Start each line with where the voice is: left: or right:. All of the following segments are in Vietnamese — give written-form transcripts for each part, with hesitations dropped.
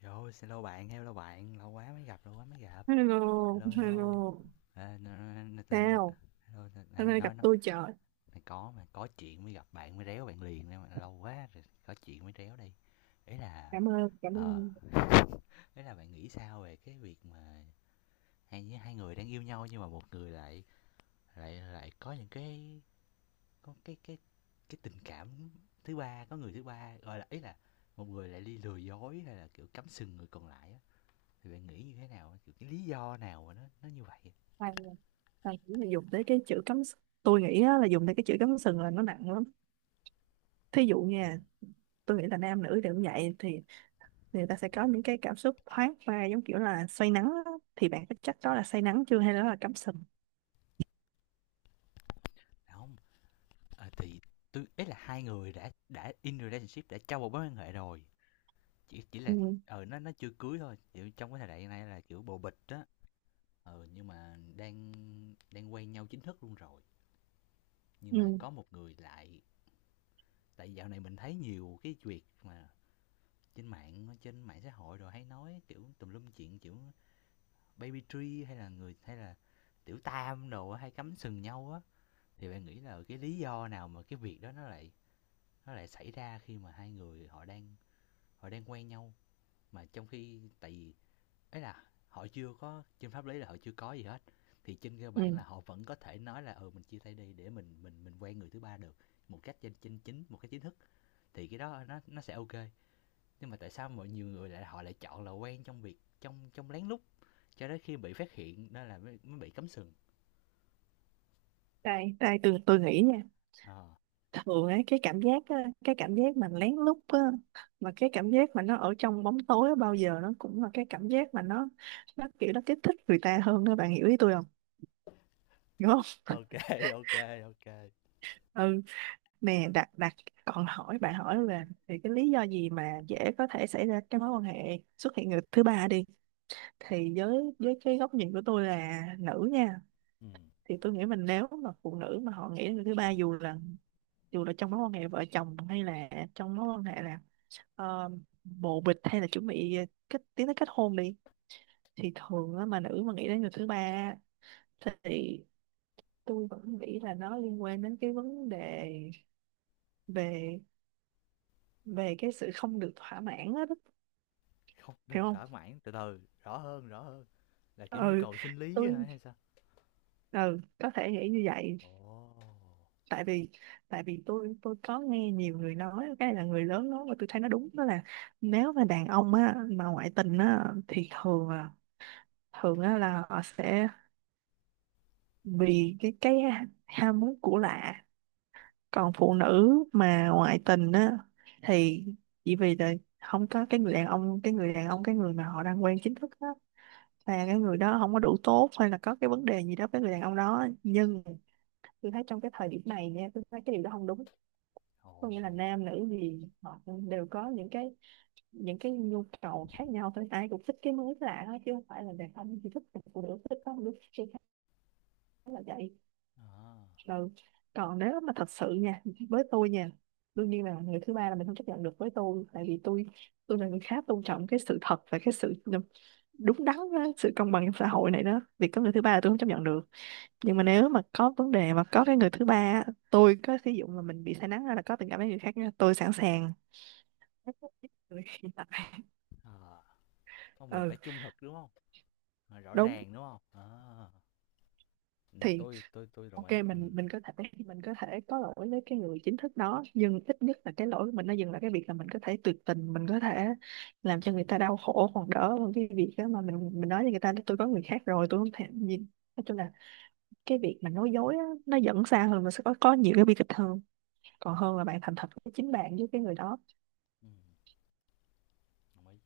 left: Rồi, xin lỗi bạn, hello bạn, lâu quá mới gặp, lâu quá mới gặp.
right: Hello,
left: Hello, hello.
right: hello.
left: À, tên
right: Sao?
left: hello,
right: Hôm
left: này,
right: nay
left: nói
right: gặp
left: nó
right: tôi trời.
left: này có mà có chuyện mới gặp bạn mới réo bạn liền nên mà lâu quá rồi có chuyện mới réo đi. Ý là
right: Cảm ơn, cảm
left: ờ
right: ơn.
left: ý là bạn nghĩ sao về cái việc mà hai hai người đang yêu nhau nhưng mà một người lại lại lại có những cái có cái cái tình cảm thứ ba, có người thứ ba gọi là ý là một người lại đi lừa dối hay là kiểu cắm sừng người còn lại á, thì bạn nghĩ như thế nào, kiểu cái lý do nào mà nó như vậy.
right: Thầy, thầy nghĩ là dùng tới cái chữ cắm s- Tôi nghĩ á, là dùng tới cái chữ cắm sừng là nó nặng lắm. Thí dụ nha, tôi nghĩ là nam nữ đều như vậy thì người ta sẽ có những cái cảm xúc thoáng qua giống kiểu là say nắng á. Thì bạn có chắc đó là say nắng chưa hay đó là cắm sừng?
left: Dạ không, à, thì tôi ấy là hai người đã in relationship, đã trong một mối quan hệ rồi, chỉ
right: Ừ,
left: là ừ, nó chưa cưới thôi, kiểu trong cái thời đại này là kiểu bồ bịch đó. Nhưng mà đang đang quen nhau chính thức luôn rồi, nhưng mà
right: ừ,
left: có một người lại, tại dạo này mình thấy nhiều cái việc mà trên mạng xã hội rồi hay nói kiểu tùm lum chuyện, kiểu baby tree hay là người hay là tiểu tam đồ hay cắm sừng nhau á, thì bạn nghĩ là cái lý do nào mà cái việc đó nó lại xảy ra khi mà hai người họ đang quen nhau, mà trong khi tại vì ấy là họ chưa có trên pháp lý, là họ chưa có gì hết, thì trên cơ
right: ừ.
left: bản là họ vẫn có thể nói là ừ mình chia tay đi để mình mình quen người thứ ba được một cách trên chính chính một cái chính thức, thì cái đó nó sẽ ok, nhưng mà tại sao mọi nhiều người lại họ lại chọn là quen trong việc trong trong lén lút, cho đến khi bị phát hiện đó là mới bị cấm sừng.
right: Đây, đây tôi nghĩ nha.
left: Ờ.
right: Thường ấy cái cảm giác á, cái cảm giác mà lén lút á, mà cái cảm giác mà nó ở trong bóng tối á, bao giờ nó cũng là cái cảm giác mà nó kiểu nó kích thích người ta hơn đó, bạn hiểu ý tôi không, đúng không?
left: Ok, ok, ok,
right: Ừ, nè đặt đặt còn hỏi, bạn hỏi là thì cái lý do gì mà dễ có thể xảy ra cái mối quan hệ xuất hiện người thứ ba đi, thì với cái góc nhìn của tôi là nữ nha,
left: ừ.
right: thì tôi nghĩ mình nếu mà phụ nữ mà họ nghĩ đến người thứ ba, dù là trong mối quan hệ vợ chồng hay là trong mối quan hệ là ờ, bồ bịch hay là chuẩn bị kết tiến tới kết hôn đi, thì thường á, mà nữ mà nghĩ đến người thứ ba á, thì tôi vẫn nghĩ là nó liên quan đến cái vấn đề về về cái sự không được thỏa mãn á đó,
left: Không,
right: hiểu
left: đừng
right: không?
left: thỏa mãn, từ từ, rõ hơn, rõ hơn. Là, kiểu, nhu
right: Ừ
left: cầu sinh lý hả
right: tôi,
left: hay sao?
right: ừ có thể nghĩ như vậy.
left: Ồ,
right: Tại vì tại vì tôi có nghe nhiều người nói cái này, là người lớn nói, và tôi thấy nó đúng, đó là nếu mà đàn ông á mà ngoại tình á thì thường là thường á là họ sẽ vì cái ham muốn của lạ, còn phụ nữ mà ngoại tình á thì chỉ vì là không có cái người đàn ông, cái người đàn ông, cái người mà họ đang quen chính thức á, là cái người đó không có đủ tốt hay là có cái vấn đề gì đó với người đàn ông đó, nhưng tôi thấy trong cái thời điểm này nha, tôi thấy cái điều đó không đúng. Có nghĩa là
left: ồ,
right: nam nữ gì họ cũng đều có những cái nhu cầu khác nhau thôi, ai cũng thích cái mới lạ hết chứ không phải là đàn ông chỉ thích một, phụ nữ thích có một đứa thích cái khác, là vậy.
left: à,
right: Ừ. Còn nếu mà thật sự nha, với tôi nha, đương nhiên là người thứ ba là mình không chấp nhận được, với tôi tại vì tôi là người khá tôn trọng cái sự thật và cái sự đúng đắn á, sự công bằng trong xã hội này đó, việc có người thứ ba là tôi không chấp nhận được. Nhưng
left: ừm.
right: mà nếu mà có vấn đề mà có cái người thứ ba á, tôi có sử dụng mà mình bị say nắng hay là có tình cảm với người khác nha, tôi sẵn sàng.
left: ờ, Không, mình
right: Ừ,
left: phải trung thực, đúng không? Ờ, rõ
right: đúng.
left: ràng, đúng không? À, ừm,
right: Thì
left: tôi tôi đồng
right: OK,
left: ý.
right: mình có thể, mình có thể có lỗi với cái người chính thức đó, nhưng ít nhất là cái lỗi của mình nó dừng lại cái việc là mình có thể tuyệt tình, mình có thể làm cho người ta đau khổ, còn đỡ hơn cái việc đó mà mình nói với người ta là tôi có người khác rồi, tôi không thèm gì. Nói chung là cái việc mà nói dối á, nó dẫn xa hơn, nó sẽ có nhiều cái bi kịch hơn còn
left: Ừm,
right: hơn là bạn thành thật với chính bạn với cái người đó.
left: ừm, đồng ý.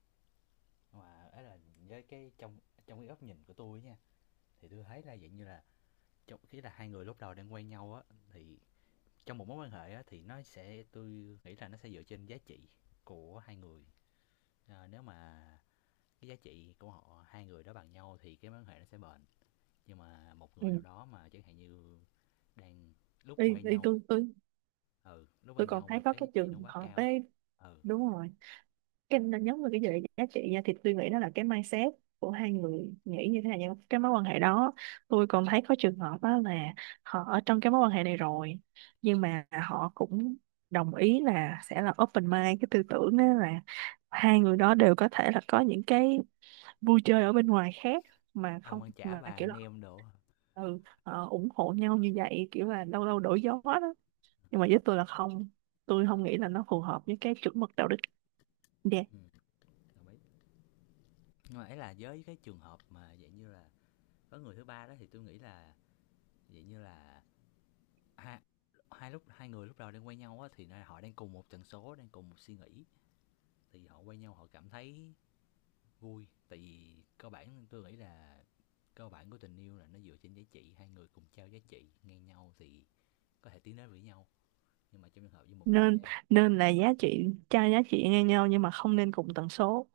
left: Mà ấy là với cái trong trong cái góc nhìn của tôi á nha, thì tôi thấy là dạng như là trong ý là hai người lúc đầu đang quen nhau á, thì trong một mối quan hệ á thì nó sẽ, tôi nghĩ là nó sẽ dựa trên giá trị của hai người. Ờ, nếu mà cái giá trị của họ hai người đó bằng nhau thì cái mối quan hệ nó sẽ bền, nhưng mà một
right: Ừ.
left: người nào đó mà chẳng hạn như đang lúc
right: Đi
left: quay
right: đi
left: nhau,
right: tôi tôi
left: ừ lúc quay
right: tôi còn
left: nhau mà
right: thấy có
left: cái giá
right: cái
left: trị nó
right: trường
left: quá
right: hợp
left: cao.
right: ấy.
left: Ừ,
right: Đúng rồi, cái nó nhấn vào cái gì giá trị nha, thì tôi nghĩ đó là cái mindset của hai người nghĩ như thế nào trong cái mối quan hệ đó. Tôi còn thấy có trường hợp đó là họ ở trong cái mối quan hệ này rồi, nhưng mà họ cũng đồng ý là sẽ là open mind, cái tư tưởng đó là hai người đó đều có thể là có những cái vui chơi ở bên ngoài khác, mà
left: ông
right: không
left: ăn chả
right: mà
left: bà
right: kiểu
left: ăn
right: là
left: nem đồ.
right: ừ, ờ, ủng hộ nhau như vậy, kiểu là lâu lâu đổi gió đó. Nhưng mà với tôi là không, tôi
left: Ừ,
right: không nghĩ là nó phù hợp với cái chuẩn mực đạo đức. Dạ.
left: ừ, đồng ý. Nhưng mà ấy là với cái trường hợp mà dạng như là có người thứ ba đó thì tôi nghĩ là dạng như là hai, hai lúc hai người lúc đầu đang quen nhau á thì họ đang cùng một tần số, đang cùng một suy nghĩ, thì họ quen nhau, họ cảm thấy vui, tại vì cơ bản tôi nghĩ là cơ bản của tình yêu là nó dựa trên giá trị, hai người cùng trao giá trị ngang nhau thì có thể tiến đến với nhau. Nhưng mà trong trường hợp với một người
right: nên
left: đang đang.
right: nên là giá trị cho giá trị ngang nhau, nhưng mà không nên cùng tần số.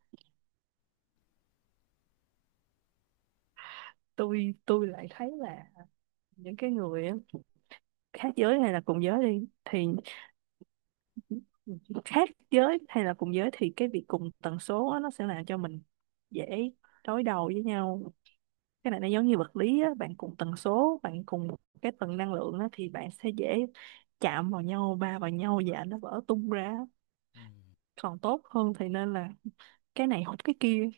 right: Tôi lại thấy là những cái người á, khác giới hay là cùng giới đi thì khác giới hay là cùng giới, thì cái việc cùng tần số á, nó sẽ làm cho mình dễ đối đầu với nhau. Cái này nó giống như vật lý á, bạn cùng tần số, bạn cùng một cái tầng năng lượng á, thì bạn sẽ dễ chạm vào nhau, va vào nhau và nó vỡ tung ra.
left: Ừm,
right: Còn tốt hơn thì nên là cái này hút cái kia,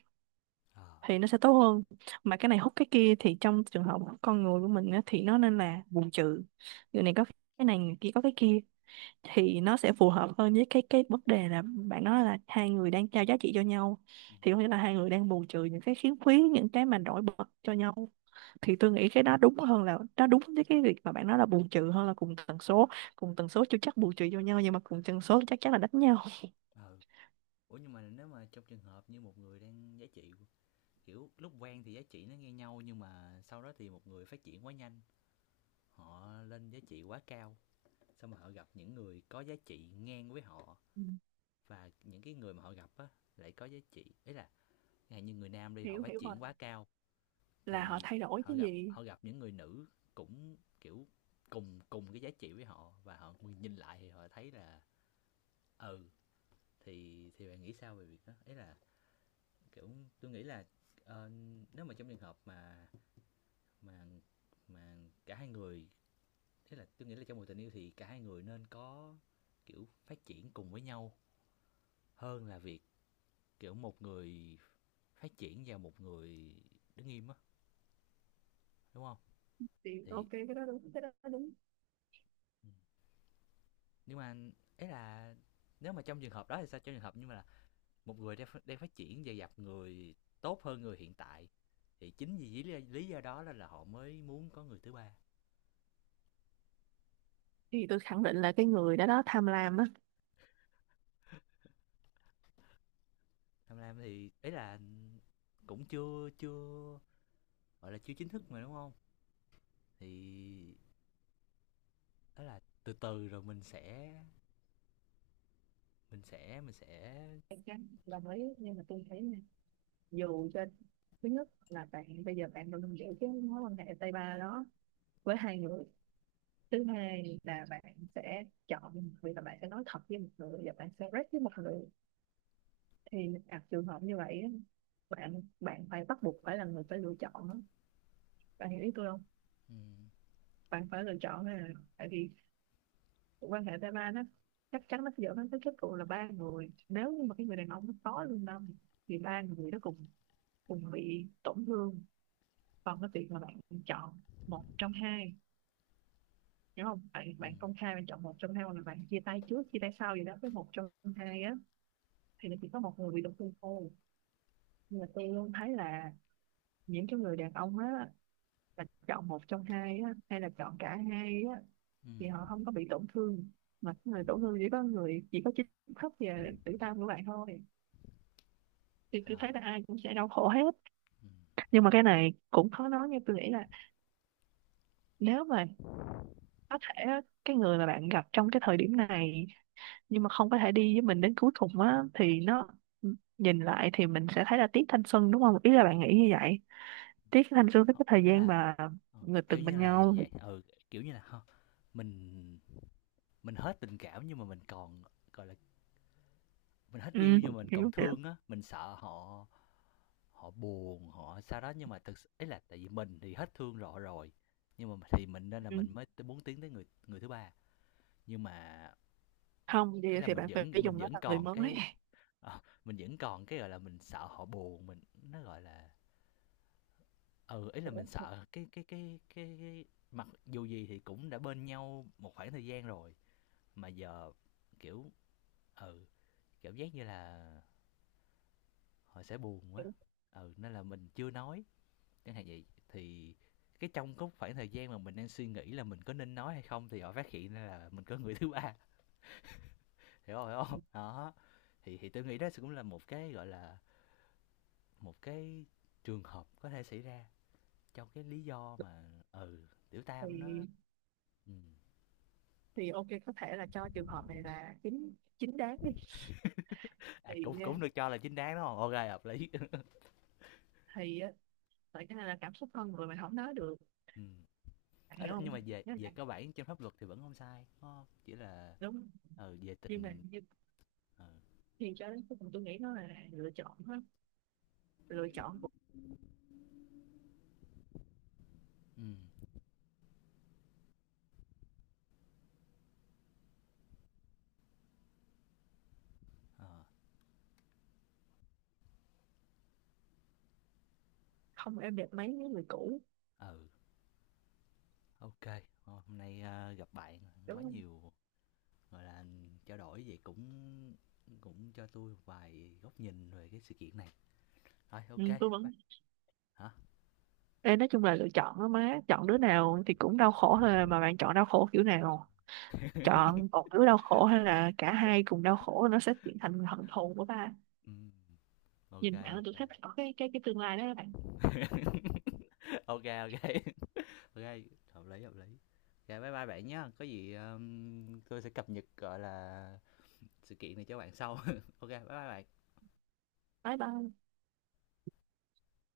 left: ờ,
right: thì nó sẽ tốt hơn. Mà cái này hút cái kia thì trong trường hợp con người của mình á, thì nó nên là bù trừ. Người này có cái này, người kia có cái kia, thì nó sẽ phù hợp hơn với cái vấn đề là bạn nói là hai người đang trao giá trị cho nhau,
left: ừ.
right: thì có nghĩa là hai người đang bù trừ những cái khiếm khuyết, những cái mà nổi bật cho nhau. Thì tôi nghĩ cái đó đúng hơn, là nó đúng với cái việc mà bạn nói, là bù trừ hơn là cùng tần số. Cùng tần số chưa chắc bù trừ cho nhau, nhưng mà cùng tần số chắc chắn là đánh nhau.
left: Ờ, ủa nhưng mà nếu mà trong trường hợp như một người đang giá trị, kiểu lúc quen thì giá trị nó ngang nhau, nhưng mà sau đó thì một người phát triển quá nhanh, họ lên giá trị quá cao, xong mà họ gặp những người có giá trị ngang với họ
right: Ừ,
left: và những cái người mà họ gặp á lại có giá trị, ý là hay như người nam đi họ
right: hiểu
left: phát
right: hiểu rồi,
left: triển quá cao,
right: là họ
left: thì
right: thay đổi cái gì.
left: họ gặp những người nữ cũng kiểu cùng cùng cái giá trị với họ, và họ nhìn lại thì họ thấy là ừ, thì bạn nghĩ sao về việc đó, ấy là kiểu tôi nghĩ là ờ, nếu mà trong trường hợp mà mà mà cả hai người, thế là tôi nghĩ là trong một tình yêu thì cả hai người nên có kiểu phát triển cùng với nhau hơn là việc kiểu một người phát triển và một người đứng im á, đúng không?
right: Thì
left: Thì
right: OK, cái đó đúng, cái đó đúng.
left: ừ, nhưng mà ấy là nếu mà trong trường hợp đó thì sao, trong trường hợp nhưng mà là một người đang phát triển và gặp người tốt hơn người hiện tại, thì chính vì lý do đó là họ mới muốn có người thứ ba.
right: Thì tôi khẳng định là cái người đó đó tham lam á.
left: Tham lam thì ấy là cũng chưa chưa gọi là chưa chính thức mà đúng không, thì đó là từ từ rồi mình sẽ
right: Em chắc đồng ý, nhưng mà tôi thấy nha, dù cho thứ nhất là bạn bây giờ bạn đang giữ cái mối quan hệ tay ba đó với hai người, thứ hai là bạn sẽ chọn một người, là bạn sẽ nói thật với một người và bạn sẽ rep với một người. Thì gặp trường hợp như vậy á, bạn bạn phải bắt buộc phải là người phải lựa chọn á. Bạn hiểu ý tôi không?
left: ừ,
right: Bạn phải lựa chọn, là tại vì quan hệ tay ba nó chắc chắn nó sẽ dẫn đến cái kết cục là ba người, nếu như mà cái người đàn ông nó có lương tâm thì ba người đó cùng cùng bị tổn thương. Còn cái việc mà bạn chọn một trong hai, đúng không, bạn
left: ừ,
right: bạn công khai bạn chọn một trong hai, hoặc là bạn chia tay trước chia tay sau gì đó với một trong hai á, thì nó chỉ có một người bị tổn thương thôi. Nhưng mà tôi luôn thấy là những cái người đàn ông á, là chọn một trong hai á hay là chọn cả hai á,
left: ừ,
right: thì họ không có bị tổn thương, mà cái người tổn thương chỉ có người, chỉ có chính thức về tử tâm của bạn thôi. Thì tôi
left: ờ,
right: thấy là ai cũng sẽ đau khổ hết.
left: ừ.
right: Nhưng mà cái này cũng khó nói, như tôi nghĩ là nếu mà có thể á, cái người mà bạn gặp trong cái thời điểm này nhưng mà không có thể đi với mình đến cuối cùng á, thì nó nhìn lại thì mình sẽ thấy là tiếc thanh xuân, đúng không, ý là bạn nghĩ như vậy, tiếc thanh xuân với
left: Ờ,
right: cái thời
left: đó
right: gian
left: là
right: mà
left: ừ,
right: người
left: kiểu
right: từng
left: như
right: bên
left: là
right: nhau.
left: vậy, ừ, kiểu như là ha, mình mình hết tình cảm nhưng mà mình còn, gọi là, mình hết
right: Ừ,
left: yêu nhưng mà mình còn
right: hiểu hiểu.
left: thương á, mình sợ họ họ buồn, họ sao đó, nhưng mà thực s ý là tại vì mình thì hết thương họ rồi, nhưng mà thì mình nên là
right: Ừ.
left: mình mới t muốn tiến tới người người thứ ba. Nhưng mà
right: Không thì,
left: ấy là
right: thì bạn phải
left: mình
right: dùng nó
left: vẫn
right: là người
left: còn
right: mới.
left: cái ờ, mình vẫn còn cái, gọi là, mình sợ họ buồn, mình nó, gọi là ừ, ấy là mình
right: Hiểu,
left: sợ cái cái mặc dù gì thì cũng đã bên nhau một khoảng thời gian rồi, mà giờ, kiểu ừ, cảm giác như là họ sẽ buồn quá,
right: hiểu.
left: ừ nên là mình chưa nói, chẳng hạn vậy thì cái trong cái khoảng thời gian mà mình đang suy nghĩ là mình có nên nói hay không thì họ phát hiện ra là mình có người thứ ba, hiểu không đó, thì tôi nghĩ đó cũng là một cái gọi là một cái trường hợp có thể xảy ra trong cái lý do mà ừ tiểu tam nó
right: thì
left: ừ.
right: thì OK, có thể là cho trường hợp này là chính chính đáng đi.
left: À,
right: Thì
left: cũng
right: à,
left: cũng được cho là chính đáng đúng không, ok hợp lý.
right: thì á, tại cái này là cảm xúc con người mình không nói được.
left: Ừ.
right: Bạn
left: Ấy là
right: hiểu không?
left: nhưng mà về
right: Nhớ
left: về
right: lại,
left: cơ bản trên pháp luật thì vẫn không sai đúng không, chỉ là
right: đúng,
left: ừ, về
right: nhưng mà
left: tình ừ.
right: thì cho đến cuối cùng tôi nghĩ nó là lựa chọn hết. Lựa chọn cũng
left: Ừ. Ờ.
right: không êm đẹp mấy với người cũ,
left: Ừ, OK. Hôm hôm nay, a, gặp bạn
right: đúng
left: quá
right: không?
left: nhiều, gọi là, trao đổi vậy cũng cũng cho tôi một vài góc nhìn về cái sự kiện này. Rồi,
right: Ừ,
left: OK,
right: tôi vẫn.
left: bye. Hả?
right: Ê, nói chung là lựa chọn đó má, chọn đứa nào thì cũng đau khổ thôi à, mà bạn chọn đau khổ kiểu nào, chọn một đứa đau khổ hay là cả hai cùng đau khổ, nó sẽ chuyển thành hận thù của ba.
left: Ừm, OK,
right: Nhìn bạn tôi
left: OK.
right: thấy bạn có cái tương lai đó các bạn.
left: OK, OK, OK, hợp lý, hợp lý. OK, bye bye bạn nhé. Có gì, tôi sẽ cập nhật, gọi là, sự kiện này cho bạn sau. OK, bye bye bạn.
right: Bye bye.